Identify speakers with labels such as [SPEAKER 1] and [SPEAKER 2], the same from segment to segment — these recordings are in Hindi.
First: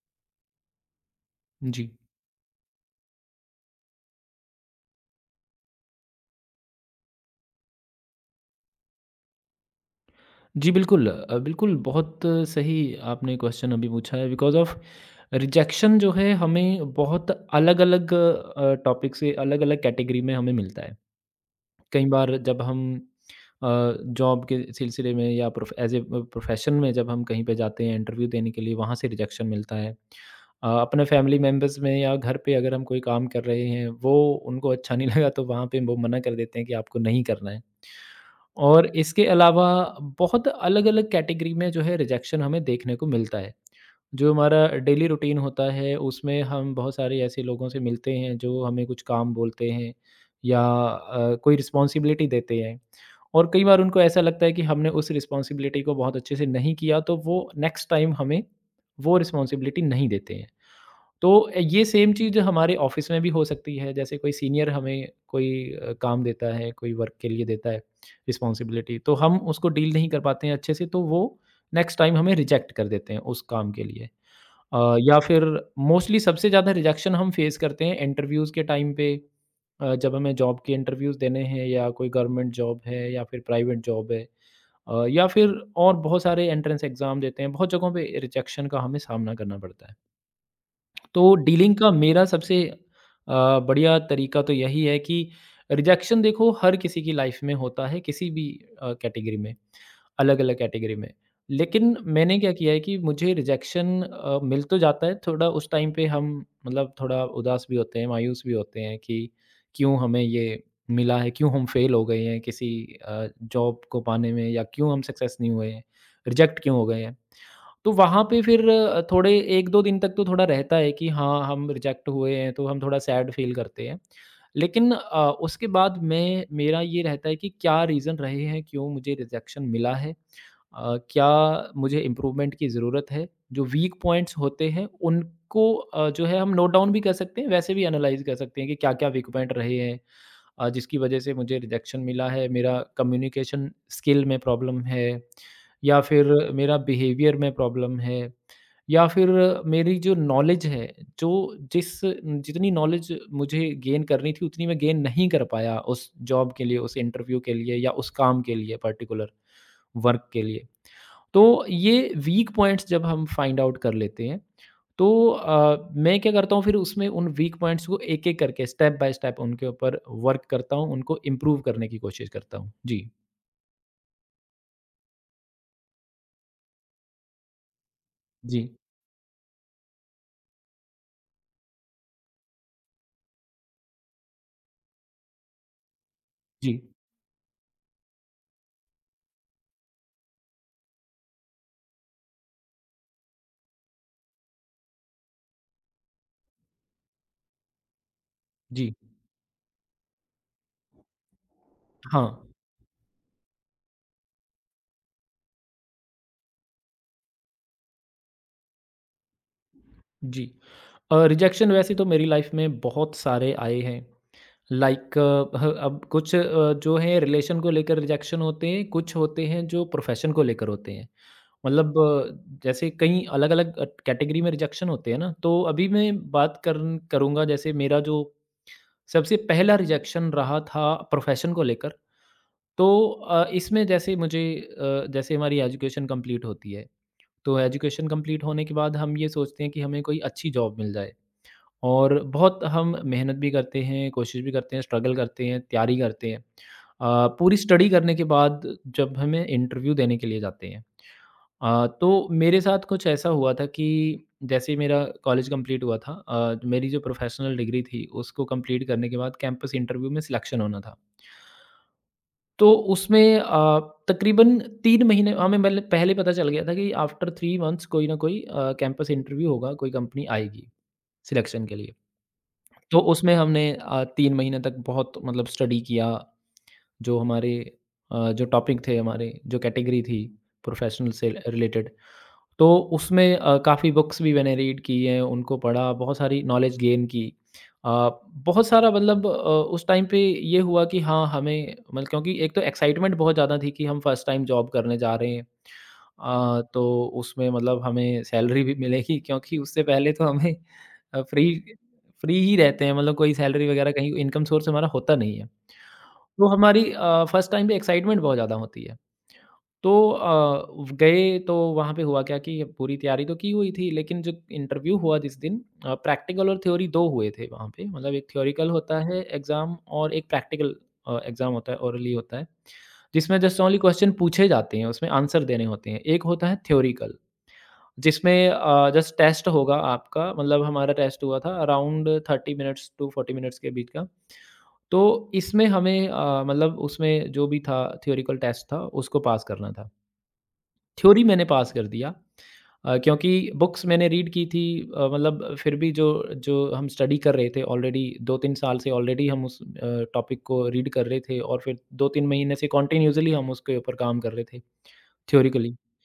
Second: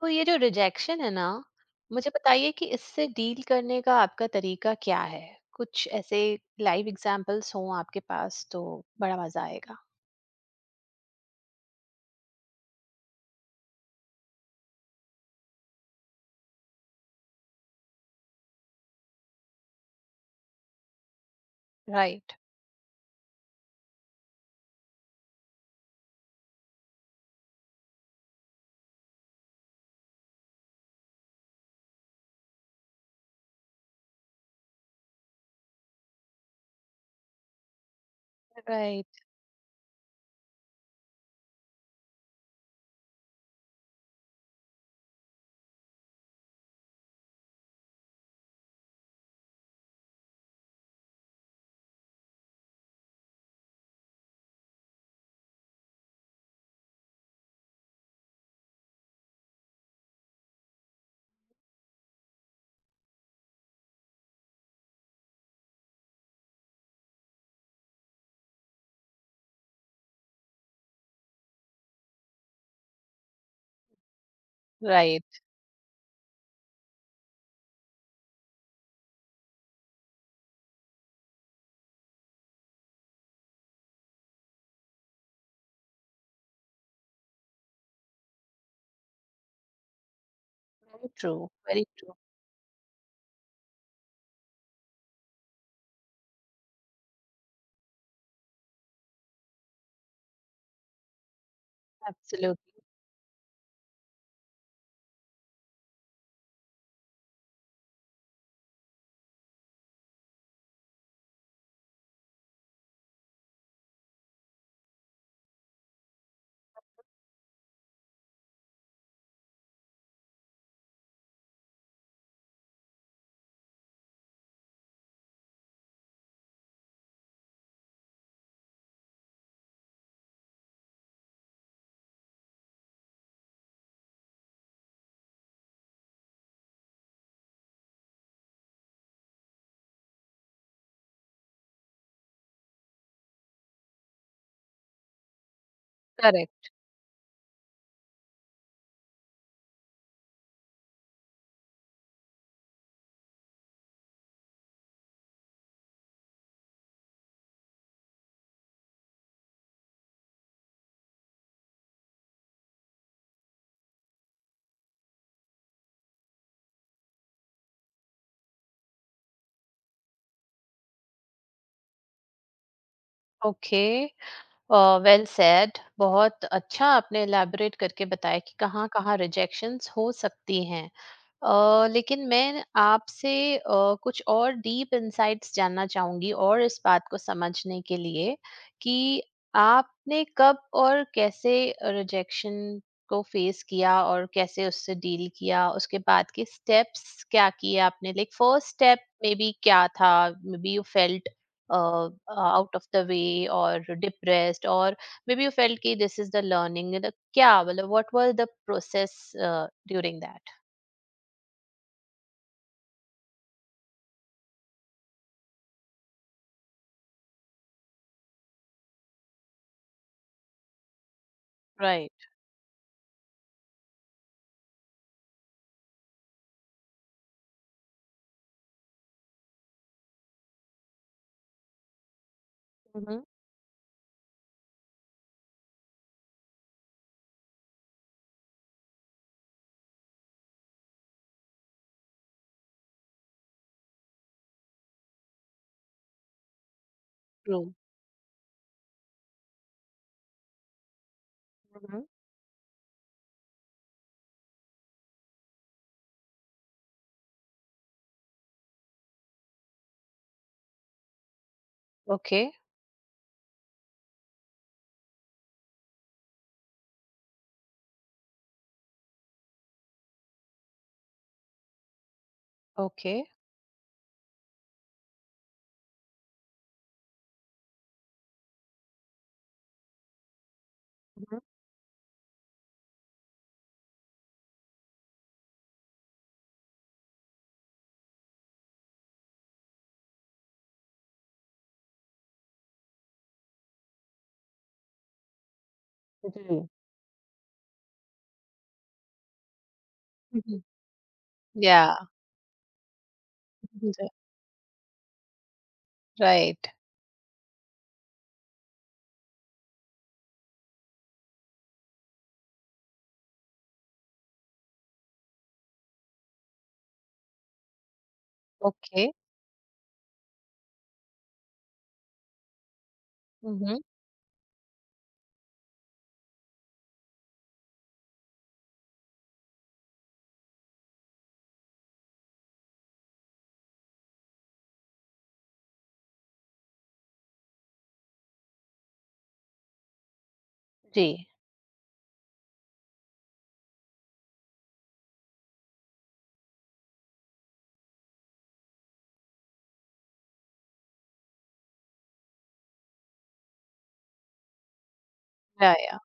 [SPEAKER 1] तो ये जो रिजेक्शन है ना,
[SPEAKER 2] जी।
[SPEAKER 1] मुझे बताइए कि इससे डील करने का आपका तरीका क्या है। कुछ ऐसे लाइव एग्जांपल्स हों आपके पास तो बड़ा मजा आएगा।
[SPEAKER 2] जी, बिल्कुल बहुत सही आपने क्वेश्चन अभी पूछा है बिकॉज़ ऑफ़ रिजेक्शन जो है हमें बहुत अलग-अलग टॉपिक से अलग-अलग कैटेगरी में हमें मिलता है। कई
[SPEAKER 1] राइट।
[SPEAKER 2] बार जब हम अ, जॉब के सिलसिले में या प्रोफ एज़ ए प्रोफ़ेशन में जब हम कहीं पे जाते हैं इंटरव्यू देने के लिए वहाँ से रिजेक्शन मिलता है। अपने फैमिली मेंबर्स में या घर पे अगर हम कोई काम कर रहे हैं वो उनको अच्छा नहीं लगा तो वहाँ पे वो मना कर देते हैं कि आपको नहीं करना है। और
[SPEAKER 1] राइट।
[SPEAKER 2] इसके अलावा बहुत अलग-अलग कैटेगरी में जो है रिजेक्शन हमें देखने को मिलता है। जो हमारा डेली रूटीन होता है उसमें हम बहुत सारे ऐसे लोगों से मिलते हैं जो हमें कुछ काम बोलते हैं या कोई रिस्पॉन्सिबिलिटी देते हैं और कई बार उनको ऐसा लगता है कि हमने उस रिस्पॉन्सिबिलिटी को बहुत अच्छे से नहीं किया तो वो नेक्स्ट टाइम हमें वो रिस्पॉन्सिबिलिटी नहीं देते हैं। तो ये सेम चीज़ हमारे ऑफिस में भी हो सकती है, जैसे कोई सीनियर हमें कोई काम देता है, कोई वर्क के लिए देता है रिस्पॉन्सिबिलिटी, तो हम उसको डील नहीं कर पाते हैं अच्छे से, तो वो नेक्स्ट टाइम हमें रिजेक्ट कर देते हैं उस काम के लिए। या
[SPEAKER 1] राइट।
[SPEAKER 2] फिर मोस्टली सबसे ज़्यादा रिजेक्शन हम फेस करते हैं इंटरव्यूज़ के टाइम पे जब हमें जॉब के इंटरव्यूज़ देने हैं या कोई गवर्नमेंट जॉब है या फिर प्राइवेट जॉब है या फिर और बहुत सारे एंट्रेंस एग्ज़ाम देते हैं, बहुत जगहों पे रिजेक्शन का हमें सामना करना पड़ता है।
[SPEAKER 1] Very true.
[SPEAKER 2] तो डीलिंग
[SPEAKER 1] वेरी
[SPEAKER 2] का
[SPEAKER 1] ट्रू।
[SPEAKER 2] मेरा सबसे अ, बढ़िया तरीका तो यही है कि रिजेक्शन देखो हर किसी की लाइफ में होता है किसी भी कैटेगरी में अलग अलग कैटेगरी में। लेकिन मैंने क्या किया है
[SPEAKER 1] एब्सोल्युटली।
[SPEAKER 2] कि मुझे रिजेक्शन मिल तो जाता है, थोड़ा उस टाइम पे हम मतलब थोड़ा उदास भी होते हैं मायूस भी होते हैं कि क्यों हमें ये मिला है, क्यों हम फेल हो गए हैं किसी जॉब को पाने में, या क्यों हम सक्सेस नहीं हुए हैं, रिजेक्ट क्यों हो गए हैं। तो वहाँ पे फिर थोड़े 1-2 दिन तक तो थोड़ा रहता है कि हाँ, हम रिजेक्ट हुए हैं, तो हम थोड़ा सैड फ़ील करते हैं। लेकिन उसके बाद मैं मेरा ये रहता है कि क्या रीज़न रहे हैं, क्यों मुझे रिजेक्शन मिला है? क्या मुझे इम्प्रूवमेंट की ज़रूरत है? जो वीक पॉइंट्स होते हैं, उनको जो है हम नोट डाउन भी कर सकते हैं, वैसे भी एनालाइज़ कर सकते हैं कि क्या-क्या वीक पॉइंट रहे हैं? जिसकी वजह से मुझे रिजेक्शन मिला है, मेरा कम्युनिकेशन स्किल में प्रॉब्लम है या फिर
[SPEAKER 1] करेक्ट।
[SPEAKER 2] मेरा बिहेवियर में प्रॉब्लम है या फिर मेरी जो नॉलेज है, जो जिस जितनी नॉलेज मुझे गेन करनी थी उतनी मैं गेन नहीं कर पाया उस जॉब के लिए, उस इंटरव्यू के लिए या उस काम के लिए पर्टिकुलर वर्क के लिए। तो ये वीक पॉइंट्स जब हम फाइंड आउट कर लेते हैं तो मैं क्या करता हूँ फिर उसमें उन वीक पॉइंट्स को एक एक करके स्टेप बाय स्टेप उनके ऊपर वर्क करता हूँ, उनको इम्प्रूव करने की कोशिश करता हूँ जी।
[SPEAKER 1] ओके। Well said. बहुत अच्छा आपने एलैबोरेट करके बताया कि
[SPEAKER 2] जी।
[SPEAKER 1] कहाँ कहाँ रिजेक्शंस हो सकती हैं। लेकिन मैं आपसे अ, कुछ और डीप इंसाइट्स जानना चाहूंगी और इस
[SPEAKER 2] जी।
[SPEAKER 1] बात को समझने के लिए कि आपने कब और कैसे रिजेक्शन को फेस किया और कैसे उससे डील किया। उसके बाद के स्टेप्स क्या किए आपने। लाइक फर्स्ट
[SPEAKER 2] जी।
[SPEAKER 1] स्टेप मे बी क्या था। मे बी यू फेल्ट
[SPEAKER 2] हाँ।
[SPEAKER 1] आउट ऑफ द वे और डिप्रेस्ड, और मे बी यू फेल्ट कि दिस इज द लर्निंग। मतलब क्या? मतलब what was the process during
[SPEAKER 2] जी। रिजेक्शन वैसे तो मेरी लाइफ में बहुत सारे आए हैं, लाइक अ, ह अब कुछ अ, जो है रिलेशन को लेकर रिजेक्शन होते हैं, कुछ होते हैं जो प्रोफ़ेशन को लेकर होते हैं। मतलब
[SPEAKER 1] दैट।
[SPEAKER 2] अ, जैसे कई अलग-अलग कैटेगरी में रिजेक्शन होते हैं ना, तो अभी मैं बात करन करूँगा जैसे मेरा जो सबसे पहला रिजेक्शन रहा था प्रोफ़ेशन को लेकर, तो
[SPEAKER 1] Mhm.
[SPEAKER 2] इसमें जैसे मुझे जैसे हमारी एजुकेशन कंप्लीट होती है, तो एजुकेशन कंप्लीट होने के बाद हम ये सोचते हैं कि हमें कोई अच्छी जॉब मिल जाए। और बहुत हम मेहनत भी करते हैं, कोशिश भी करते हैं, स्ट्रगल करते हैं, तैयारी करते हैं। पूरी
[SPEAKER 1] True.
[SPEAKER 2] स्टडी करने के बाद जब हमें इंटरव्यू देने के लिए जाते हैं
[SPEAKER 1] Mhm.
[SPEAKER 2] तो मेरे साथ कुछ ऐसा हुआ था कि जैसे ही मेरा कॉलेज कंप्लीट हुआ था, मेरी जो प्रोफेशनल डिग्री थी उसको कंप्लीट करने के बाद कैंपस इंटरव्यू में सिलेक्शन होना था।
[SPEAKER 1] Okay.
[SPEAKER 2] तो उसमें तकरीबन 3 महीने हमें पहले पहले पता चल गया था कि आफ्टर 3 मंथ्स कोई ना कोई कैंपस इंटरव्यू होगा, कोई कंपनी आएगी सिलेक्शन के लिए। तो
[SPEAKER 1] Okay.
[SPEAKER 2] उसमें हमने 3 महीने तक बहुत मतलब स्टडी किया। जो हमारे जो टॉपिक थे हमारे, जो कैटेगरी थी प्रोफ़ेशनल से
[SPEAKER 1] Mhm.
[SPEAKER 2] रिलेटेड, तो उसमें काफ़ी बुक्स भी मैंने रीड की हैं, उनको पढ़ा, बहुत सारी नॉलेज गेन की। अ, बहुत सारा मतलब अ, उस टाइम पे ये हुआ कि हाँ, हमें मतलब क्योंकि एक तो एक्साइटमेंट बहुत ज़्यादा थी कि हम फर्स्ट टाइम जॉब करने जा रहे हैं।
[SPEAKER 1] जी।
[SPEAKER 2] तो उसमें मतलब हमें सैलरी भी मिलेगी क्योंकि उससे पहले तो हमें
[SPEAKER 1] Mhm.
[SPEAKER 2] अ, फ्री
[SPEAKER 1] Yeah.
[SPEAKER 2] फ्री ही रहते हैं मतलब कोई सैलरी वगैरह
[SPEAKER 1] जी। So,
[SPEAKER 2] कहीं इनकम सोर्स हमारा होता नहीं है। तो
[SPEAKER 1] right.
[SPEAKER 2] हमारी फर्स्ट टाइम पे एक्साइटमेंट बहुत ज़्यादा होती है। तो गए तो वहाँ पे हुआ क्या कि पूरी तैयारी तो की हुई थी, लेकिन जो इंटरव्यू हुआ जिस दिन प्रैक्टिकल और थ्योरी 2 हुए थे वहाँ पे, मतलब एक थ्योरिकल होता
[SPEAKER 1] Okay.
[SPEAKER 2] है एग्ज़ाम और एक प्रैक्टिकल एग्ज़ाम होता है ओरली होता है। जिसमें जस्ट ओनली
[SPEAKER 1] Mm-hmm.
[SPEAKER 2] क्वेश्चन पूछे जाते हैं उसमें आंसर देने होते हैं। एक होता है थ्योरिकल जिसमें जस्ट टेस्ट होगा आपका, मतलब हमारा टेस्ट हुआ था अराउंड 30 मिनट्स टू 40 मिनट्स के बीच का। तो इसमें हमें मतलब उसमें जो भी था थ्योरिटिकल टेस्ट था उसको पास करना था।
[SPEAKER 1] जी।
[SPEAKER 2] थ्योरी मैंने पास कर दिया क्योंकि बुक्स मैंने रीड की थी। मतलब फिर भी जो जो हम स्टडी कर रहे थे ऑलरेडी 2-3 साल से, ऑलरेडी हम उस टॉपिक को रीड कर रहे थे और फिर 2-3 महीने से कंटिन्यूअसली हम उसके ऊपर काम कर रहे थे थ्योरिटिकली।
[SPEAKER 1] Yeah. Yeah.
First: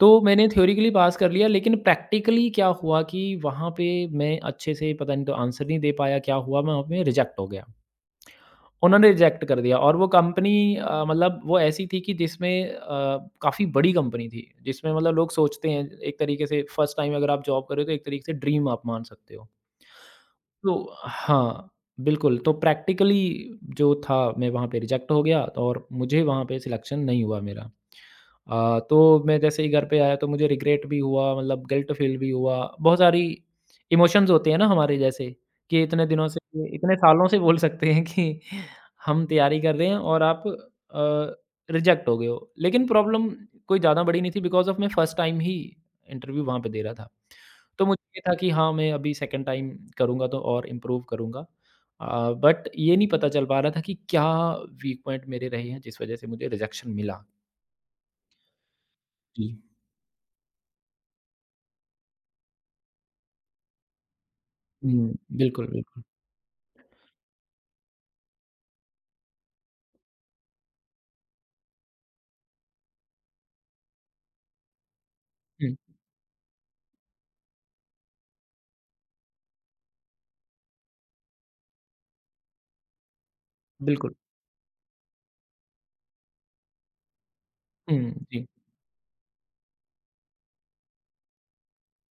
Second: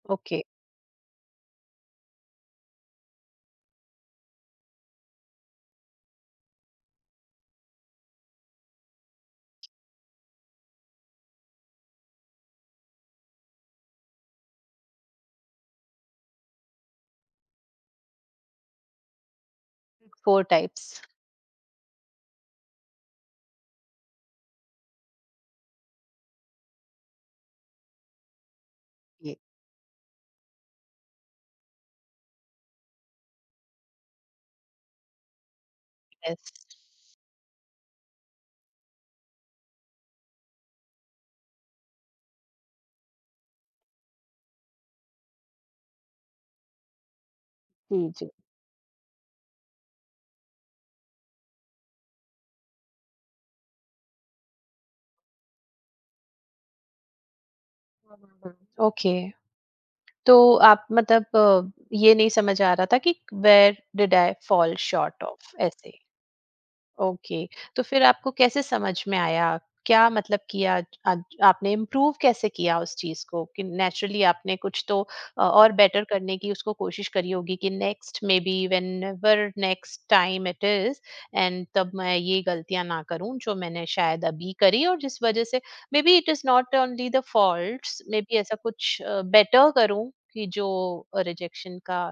[SPEAKER 2] तो
[SPEAKER 1] Okay.
[SPEAKER 2] मैंने थ्योरेटिकली पास कर लिया लेकिन प्रैक्टिकली क्या हुआ कि वहाँ पे मैं अच्छे से पता नहीं तो आंसर नहीं दे पाया, क्या हुआ मैं वहाँ पे रिजेक्ट हो गया। उन्होंने रिजेक्ट कर दिया और वो कंपनी मतलब वो ऐसी थी कि जिसमें काफ़ी बड़ी कंपनी थी। जिसमें मतलब लोग सोचते हैं एक तरीके से फर्स्ट टाइम अगर आप जॉब कर रहे हो तो एक तरीके से ड्रीम आप मान सकते हो।
[SPEAKER 1] Four
[SPEAKER 2] तो
[SPEAKER 1] types.
[SPEAKER 2] हाँ, बिल्कुल, तो प्रैक्टिकली जो था मैं वहाँ पे रिजेक्ट हो गया, तो और मुझे वहाँ पे सिलेक्शन नहीं हुआ मेरा। तो
[SPEAKER 1] जी।
[SPEAKER 2] मैं जैसे ही घर पे आया तो मुझे रिग्रेट भी हुआ, मतलब गिल्ट फील भी हुआ। बहुत सारी इमोशंस होते हैं ना हमारे, जैसे कि इतने दिनों
[SPEAKER 1] Yes.
[SPEAKER 2] से इतने सालों से बोल सकते हैं कि हम तैयारी कर रहे हैं और आप रिजेक्ट हो गए हो। लेकिन प्रॉब्लम कोई ज़्यादा बड़ी नहीं थी बिकॉज़ ऑफ मैं फर्स्ट टाइम ही इंटरव्यू वहाँ पे दे रहा था। तो मुझे
[SPEAKER 1] जी,
[SPEAKER 2] ये
[SPEAKER 1] जी।
[SPEAKER 2] था कि हाँ, मैं अभी सेकंड टाइम करूँगा तो और इम्प्रूव करूँगा। बट ये नहीं पता चल पा रहा था कि क्या वीक पॉइंट मेरे रहे हैं जिस वज़ह से मुझे रिजेक्शन मिला।
[SPEAKER 1] हुँ, हुँ, हुँ। ओके।
[SPEAKER 2] जी।
[SPEAKER 1] तो आप मतलब, ये नहीं समझ आ रहा था कि वेयर डिड आई फॉल
[SPEAKER 2] हुँ,
[SPEAKER 1] शॉर्ट ऑफ
[SPEAKER 2] बिल्कुल,
[SPEAKER 1] ऐसे?
[SPEAKER 2] बिल्कुल।
[SPEAKER 1] ओके। तो फिर आपको कैसे समझ में आया? क्या मतलब किया? आपने इम्प्रूव कैसे किया उस चीज को? कि नेचुरली आपने कुछ तो और
[SPEAKER 2] हुँ,
[SPEAKER 1] बेटर करने की उसको कोशिश करी होगी कि next maybe whenever next time it is and, तब मैं ये गलतियां ना करूं जो मैंने
[SPEAKER 2] बिल्कुल।
[SPEAKER 1] शायद अभी करी, और जिस वजह से maybe it is not only the faults,
[SPEAKER 2] हुँ,
[SPEAKER 1] मे बी
[SPEAKER 2] जी।
[SPEAKER 1] ऐसा कुछ बेटर करूं कि जो रिजेक्शन का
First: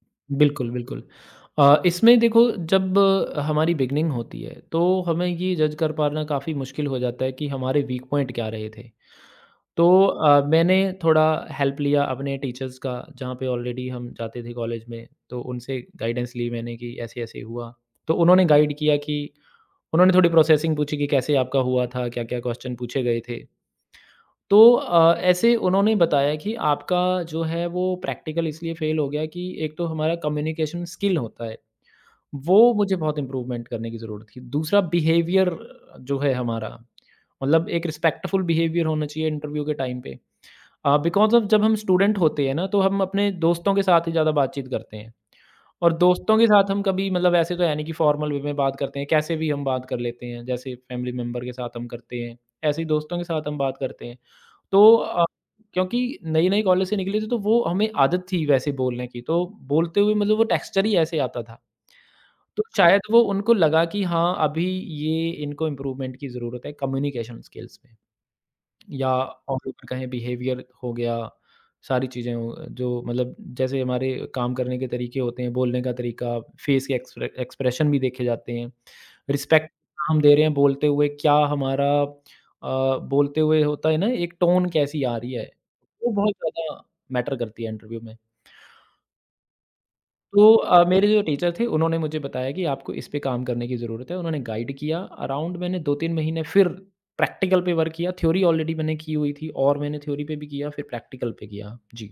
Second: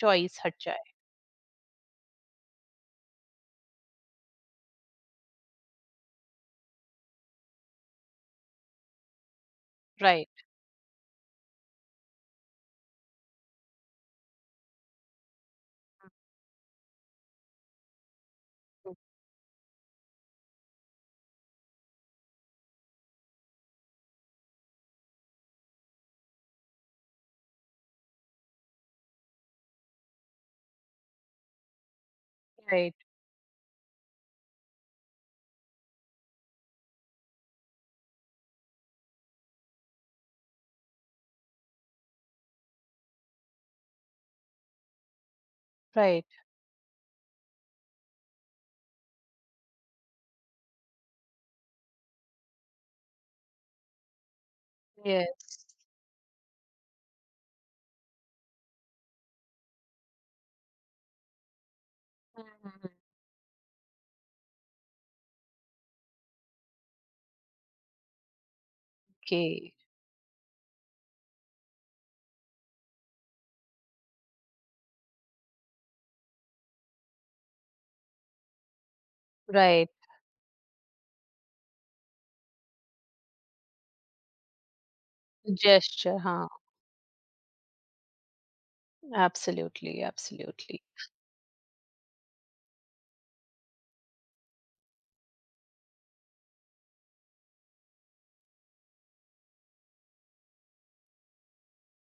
[SPEAKER 1] चॉइस हट
[SPEAKER 2] बिल्कुल,
[SPEAKER 1] जाए।
[SPEAKER 2] बिल्कुल। इसमें देखो जब हमारी बिगिनिंग होती है, तो हमें ये जज कर पाना काफ़ी मुश्किल हो जाता है कि हमारे वीक पॉइंट क्या रहे थे। तो
[SPEAKER 1] राइट।
[SPEAKER 2] मैंने थोड़ा हेल्प लिया अपने टीचर्स का, जहाँ पे ऑलरेडी हम जाते थे कॉलेज में, तो उनसे गाइडेंस ली मैंने कि ऐसे-ऐसे हुआ। तो उन्होंने गाइड किया कि उन्होंने थोड़ी प्रोसेसिंग पूछी कि कैसे आपका हुआ था, क्या-क्या क्वेश्चन पूछे गए थे। तो ऐसे उन्होंने बताया कि आपका जो है वो प्रैक्टिकल इसलिए फेल हो गया कि एक तो हमारा कम्युनिकेशन स्किल होता है, वो
[SPEAKER 1] राइट।
[SPEAKER 2] मुझे बहुत इम्प्रूवमेंट करने की ज़रूरत थी। दूसरा बिहेवियर जो है हमारा, मतलब एक रिस्पेक्टफुल बिहेवियर होना चाहिए इंटरव्यू के टाइम पे। बिकॉज़ ऑफ़ जब हम स्टूडेंट होते हैं ना, तो हम अपने दोस्तों के साथ ही ज़्यादा बातचीत करते हैं और
[SPEAKER 1] राइट।
[SPEAKER 2] दोस्तों के साथ हम कभी मतलब ऐसे तो है नहीं कि फ़ॉर्मल वे में बात करते हैं, कैसे भी हम बात कर लेते हैं, जैसे फ़ैमिली मेंबर के साथ हम करते हैं, ऐसे ही दोस्तों के साथ हम बात करते हैं। तो
[SPEAKER 1] यस।
[SPEAKER 2] क्योंकि नई-नई कॉलेज से निकले थे, तो वो हमें आदत थी वैसे बोलने की, तो बोलते हुए मतलब वो टेक्सचर ही ऐसे आता था। तो शायद वो उनको लगा कि हाँ, अभी ये इनको इम्प्रूवमेंट की ज़रूरत है कम्युनिकेशन स्किल्स में। या ऑल
[SPEAKER 1] Okay,
[SPEAKER 2] ओवर कहें बिहेवियर हो गया, सारी चीज़ें हो, जो मतलब जैसे हमारे काम करने के तरीके होते हैं, बोलने का तरीका, फेस के एक्सप्रेशन भी देखे जाते हैं। Respect
[SPEAKER 1] right.
[SPEAKER 2] हम दे रहे हैं बोलते हुए, क्या हमारा बोलते हुए होता है ना एक टोन कैसी आ रही है, वो
[SPEAKER 1] Gesture,
[SPEAKER 2] बहुत
[SPEAKER 1] हाँ।
[SPEAKER 2] ज़्यादा मैटर करती है इंटरव्यू में।
[SPEAKER 1] एब्सोल्युटली,
[SPEAKER 2] तो
[SPEAKER 1] एब्सोल्युटली।
[SPEAKER 2] मेरे जो टीचर थे उन्होंने मुझे बताया कि आपको इस पे काम करने की ज़रूरत है, उन्होंने गाइड किया। अराउंड मैंने 2-3 महीने फिर प्रैक्टिकल पे वर्क किया, थ्योरी ऑलरेडी मैंने की हुई थी और मैंने थ्योरी पे भी किया फिर प्रैक्टिकल पे किया। जी,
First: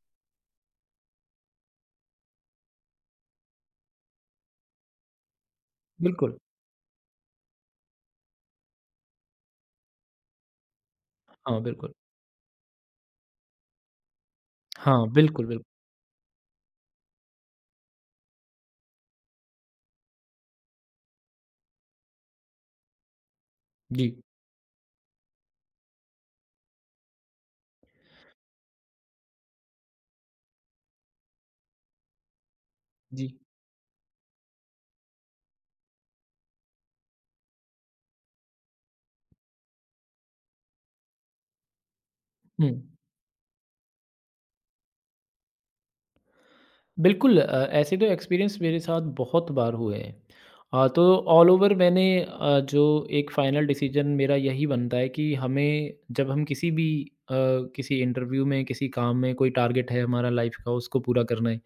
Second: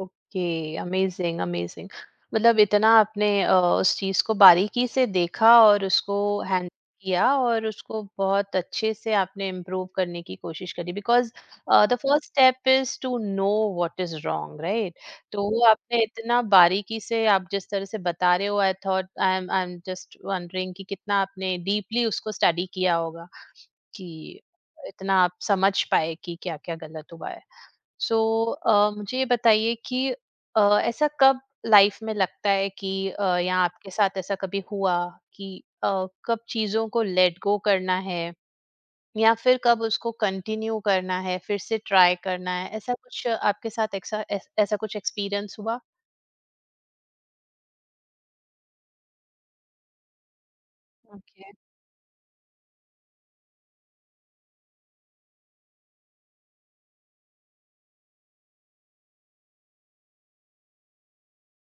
[SPEAKER 1] ओके, अमेजिंग, अमेजिंग। मतलब इतना आपने उस चीज़ को बारीकी से देखा और उसको
[SPEAKER 2] बिल्कुल।
[SPEAKER 1] हैंडल किया, और उसको बहुत अच्छे से आपने इम्प्रूव करने की कोशिश करी। बिकॉज़
[SPEAKER 2] हाँ, बिल्कुल।
[SPEAKER 1] The first step is to know what is wrong, right?
[SPEAKER 2] हाँ,
[SPEAKER 1] तो
[SPEAKER 2] बिल्कुल, बिल्कुल।
[SPEAKER 1] वो आपने इतना बारीकी से, आप जिस तरह से बता रहे हो, I thought I am just wondering कि कितना आपने डीपली उसको स्टडी किया होगा।
[SPEAKER 2] जी,
[SPEAKER 1] कि इतना आप समझ पाए कि क्या-क्या गलत हुआ है। सो मुझे ये बताइए कि ऐसा कब लाइफ में लगता है कि
[SPEAKER 2] जी।
[SPEAKER 1] या आपके साथ ऐसा कभी हुआ कि अ, कब चीज़ों को लेट गो करना है या फिर कब उसको कंटिन्यू करना है, फिर से ट्राई करना है?
[SPEAKER 2] हुँ।
[SPEAKER 1] ऐसा कुछ आपके साथ, ऐसा ऐसा कुछ एक्सपीरियंस हुआ?
[SPEAKER 2] बिल्कुल ऐसे तो एक्सपीरियंस मेरे साथ बहुत बार हुए हैं। तो
[SPEAKER 1] ओके।
[SPEAKER 2] ऑल ओवर मैंने जो एक फाइनल डिसीजन मेरा यही बनता है कि हमें जब हम किसी भी अ, किसी इंटरव्यू में किसी काम में कोई टारगेट है हमारा लाइफ का, उसको पूरा करना है।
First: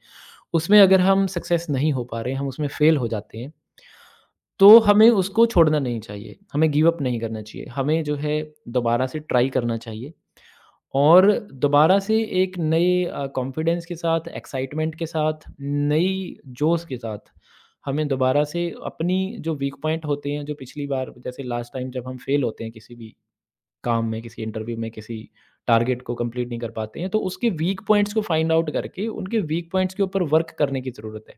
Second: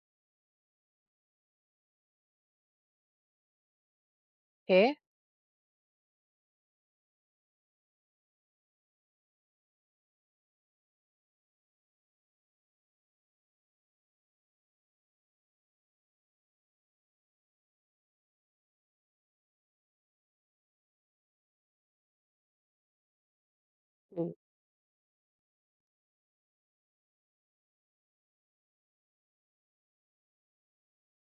[SPEAKER 2] उसमें अगर हम सक्सेस नहीं हो पा रहे हैं, हम उसमें फेल हो जाते हैं, तो
[SPEAKER 1] ओके।
[SPEAKER 2] हमें उसको छोड़ना नहीं चाहिए, हमें गिव अप नहीं करना चाहिए, हमें जो है दोबारा से ट्राई करना चाहिए। और दोबारा से एक नए कॉन्फिडेंस के साथ, एक्साइटमेंट के साथ, नई जोश के साथ हमें दोबारा से अपनी जो वीक पॉइंट होते हैं, जो पिछली बार जैसे लास्ट टाइम जब हम फेल होते हैं किसी भी काम में,
[SPEAKER 1] हुँ।
[SPEAKER 2] किसी इंटरव्यू में, किसी टारगेट को कंप्लीट नहीं कर पाते हैं, तो उसके वीक पॉइंट्स को फाइंड आउट करके उनके वीक पॉइंट्स के ऊपर वर्क करने की ज़रूरत है।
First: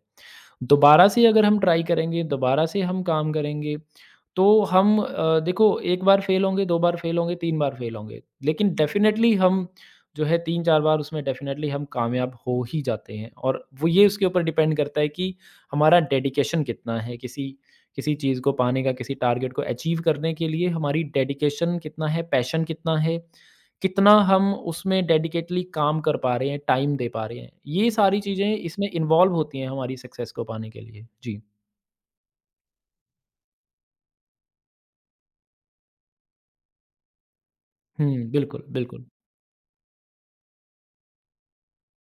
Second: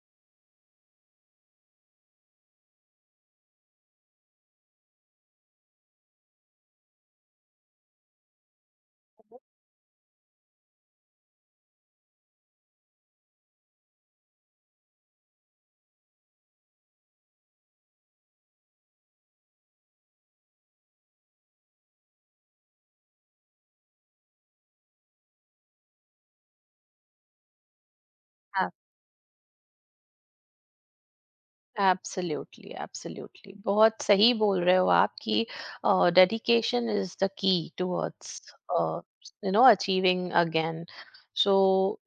[SPEAKER 2] दोबारा से अगर हम ट्राई करेंगे, दोबारा से हम काम करेंगे, तो हम देखो 1 बार फेल होंगे, 2 बार फेल होंगे, 3 बार फेल होंगे, लेकिन डेफ़िनेटली हम जो है 3-4 बार उसमें डेफ़िनेटली हम कामयाब हो ही जाते हैं। और वो ये उसके ऊपर डिपेंड करता है कि हमारा डेडिकेशन कितना है, किसी किसी चीज़ को पाने का, किसी टारगेट को अचीव करने के लिए हमारी डेडिकेशन कितना है, पैशन कितना है, कितना हम उसमें डेडिकेटली काम कर पा रहे हैं, टाइम दे पा रहे हैं। ये सारी चीज़ें इसमें इन्वॉल्व होती हैं हमारी सक्सेस को पाने के लिए। जी।
[SPEAKER 1] Absolutely, absolutely. बहुत सही बोल रहे हो आप कि dedication is the key
[SPEAKER 2] hmm,
[SPEAKER 1] towards,
[SPEAKER 2] बिल्कुल, बिल्कुल।
[SPEAKER 1] You know, achieving again. So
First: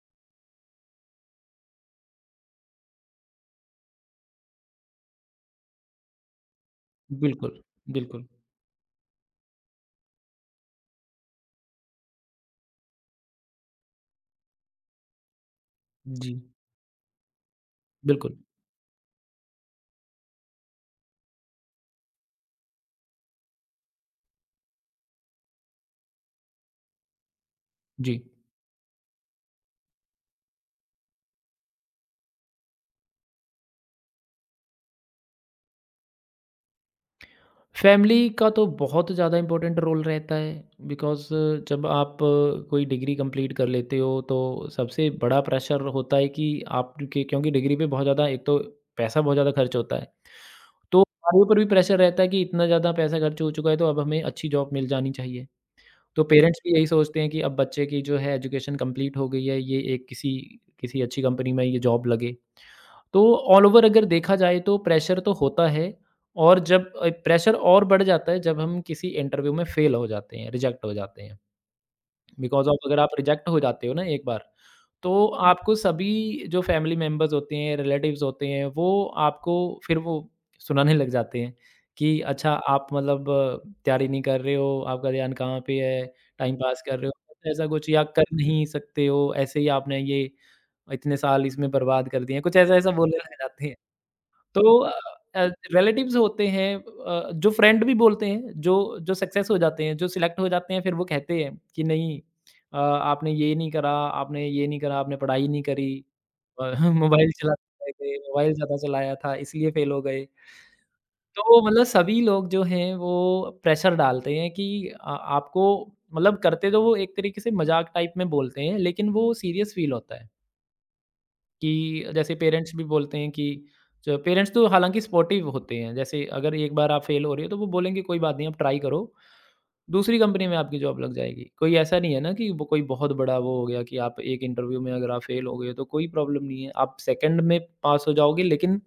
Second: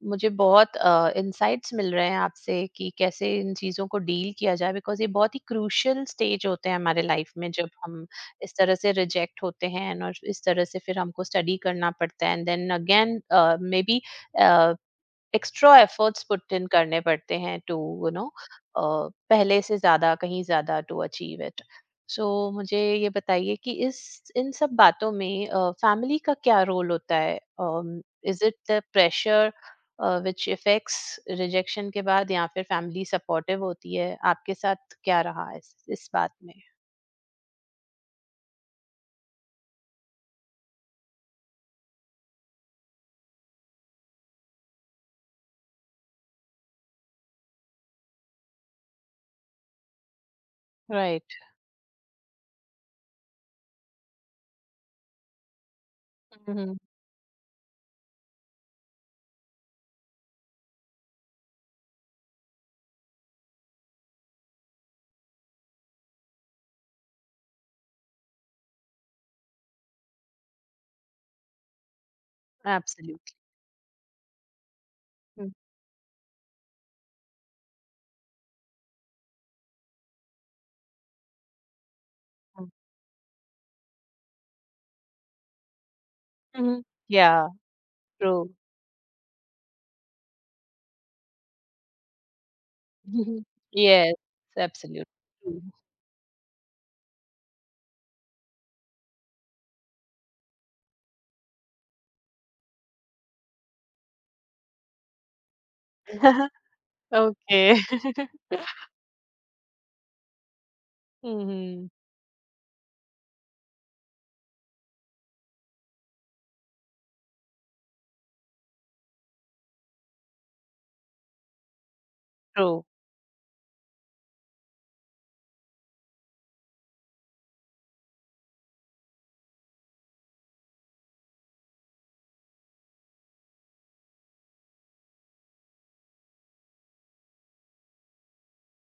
[SPEAKER 1] मुझे बहुत इंसाइट्स मिल रहे हैं आपसे कि कैसे इन चीज़ों को डील किया जाए। बिकॉज ये बहुत ही क्रूशल स्टेज होते हैं हमारे लाइफ में
[SPEAKER 2] बिल्कुल,
[SPEAKER 1] जब हम
[SPEAKER 2] बिल्कुल।
[SPEAKER 1] इस तरह से रिजेक्ट होते हैं, और इस तरह से फिर हमको स्टडी करना पड़ता है and then again maybe extra efforts
[SPEAKER 2] जी,
[SPEAKER 1] पुट इन करने पड़ते हैं टू, यू नो,
[SPEAKER 2] बिल्कुल।
[SPEAKER 1] पहले से ज्यादा, कहीं ज्यादा टू अचीव इट। सो मुझे ये बताइए कि इस इन सब बातों में फैमिली का क्या रोल होता है?
[SPEAKER 2] जी।
[SPEAKER 1] Is it the pressure which affects rejection के बाद, या फिर फैमिली सपोर्टिव होती है आपके साथ? क्या रहा इस बात में?
[SPEAKER 2] फैमिली का तो बहुत ज़्यादा इम्पोर्टेंट रोल रहता है, बिकॉज़ जब आप कोई डिग्री कंप्लीट कर लेते हो तो सबसे बड़ा प्रेशर होता है कि आपके क्योंकि डिग्री पे बहुत ज़्यादा एक तो पैसा बहुत ज़्यादा खर्च होता है, तो
[SPEAKER 1] राइट।
[SPEAKER 2] हमारे ऊपर भी प्रेशर रहता है कि इतना ज़्यादा पैसा खर्च हो चुका है तो अब हमें अच्छी जॉब मिल जानी चाहिए। तो पेरेंट्स भी यही सोचते हैं कि अब बच्चे की जो है एजुकेशन कंप्लीट हो गई है, ये एक किसी किसी अच्छी कंपनी में ये जॉब लगे। तो ऑल ओवर अगर देखा जाए तो प्रेशर तो होता है, और जब प्रेशर और बढ़ जाता है जब हम किसी इंटरव्यू में फेल हो जाते हैं, रिजेक्ट हो जाते हैं। बिकॉज़ ऑफ अगर आप
[SPEAKER 1] एब्सोल्युटली।
[SPEAKER 2] रिजेक्ट हो जाते हो ना एक बार, तो आपको सभी जो फैमिली मेंबर्स होते हैं, रिलेटिव्स होते हैं, वो आपको फिर वो सुनाने लग जाते हैं कि अच्छा आप मतलब तैयारी नहीं कर रहे हो, आपका ध्यान कहाँ पे है, टाइम पास कर रहे
[SPEAKER 1] या
[SPEAKER 2] हो, ऐसा कुछ या कर
[SPEAKER 1] ट्रू।
[SPEAKER 2] नहीं सकते हो, ऐसे ही आपने ये इतने साल इसमें बर्बाद कर दिए हैं, कुछ ऐसा-ऐसा बोलने लग जाते हैं।
[SPEAKER 1] यस।
[SPEAKER 2] तो अ अ,
[SPEAKER 1] एब्सोल्युटली।
[SPEAKER 2] रिलेटिव्स होते हैं, जो फ्रेंड भी बोलते हैं, जो जो सक्सेस हो जाते हैं, जो सिलेक्ट हो जाते हैं, फिर वो कहते हैं कि नहीं आपने ये नहीं करा, आपने ये नहीं करा, आपने पढ़ाई नहीं करी, अ, मोबाइल
[SPEAKER 1] Okay.
[SPEAKER 2] चलाते थे, मोबाइल ज़्यादा चलाया था इसलिए फेल हो गए। तो मतलब
[SPEAKER 1] Mhm.
[SPEAKER 2] सभी लोग जो हैं वो प्रेशर डालते हैं कि आपको मतलब करते तो वो एक तरीके से मज़ाक टाइप में बोलते हैं, लेकिन वो सीरियस फील होता है। कि जैसे पेरेंट्स भी
[SPEAKER 1] True.
[SPEAKER 2] बोलते हैं कि जो पेरेंट्स तो हालाँकि सपोर्टिव होते हैं। जैसे अगर एक बार आप फेल हो रहे हो, तो वो बोलेंगे कोई बात नहीं आप ट्राई करो, दूसरी कंपनी में आपकी जॉब लग जाएगी। कोई ऐसा नहीं है ना कि वो कोई बहुत बड़ा वो हो गया कि आप एक इंटरव्यू में अगर आप फेल हो गए हो, तो कोई प्रॉब्लम नहीं है। आप सेकंड में पास हो जाओगे, लेकिन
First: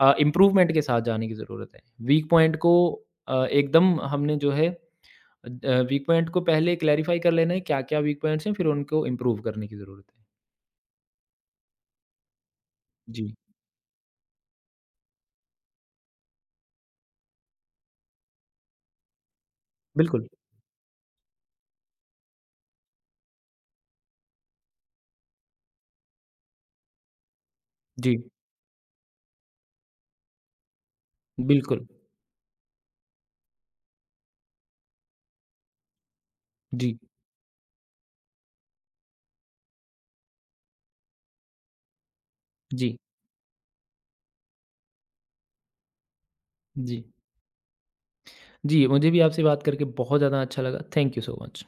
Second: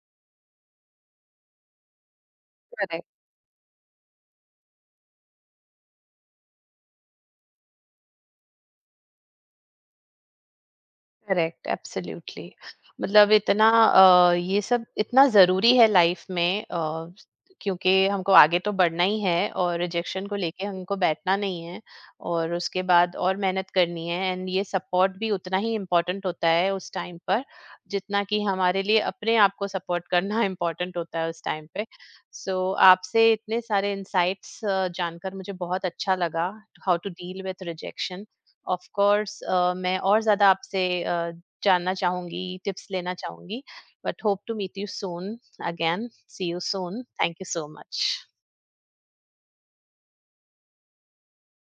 [SPEAKER 2] इम्प्रूवमेंट के साथ जाने की ज़रूरत है। वीक पॉइंट को
[SPEAKER 1] Correct.
[SPEAKER 2] एकदम हमने जो है वीक पॉइंट को पहले क्लैरिफ़ाई कर लेना है क्या-क्या वीक पॉइंट्स हैं, फिर उनको इम्प्रूव करने की ज़रूरत है।
[SPEAKER 1] Correct, absolutely. मतलब
[SPEAKER 2] जी,
[SPEAKER 1] इतना ये सब इतना ज़रूरी है लाइफ में। क्योंकि हमको आगे तो बढ़ना ही है और रिजेक्शन
[SPEAKER 2] बिल्कुल।
[SPEAKER 1] को लेके हमको बैठना नहीं है, और उसके बाद और मेहनत करनी है। एंड ये सपोर्ट भी उतना ही इम्पोर्टेंट होता है उस टाइम पर,
[SPEAKER 2] जी।
[SPEAKER 1] जितना कि हमारे लिए अपने आप को सपोर्ट करना इम्पोर्टेंट होता है उस टाइम
[SPEAKER 2] बिल्कुल।
[SPEAKER 1] पे। सो so, आपसे इतने सारे इंसाइट्स जानकर मुझे बहुत अच्छा लगा, हाउ
[SPEAKER 2] जी,
[SPEAKER 1] to deal with rejection. Of course मैं और ज़्यादा आपसे जानना चाहूँगी, टिप्स
[SPEAKER 2] जी,
[SPEAKER 1] लेना चाहूँगी, but hope to meet you soon again, see you
[SPEAKER 2] जी।
[SPEAKER 1] Soon, thank you so much.
[SPEAKER 2] जी, मुझे भी आपसे बात करके बहुत ज़्यादा अच्छा लगा। Thank you so much.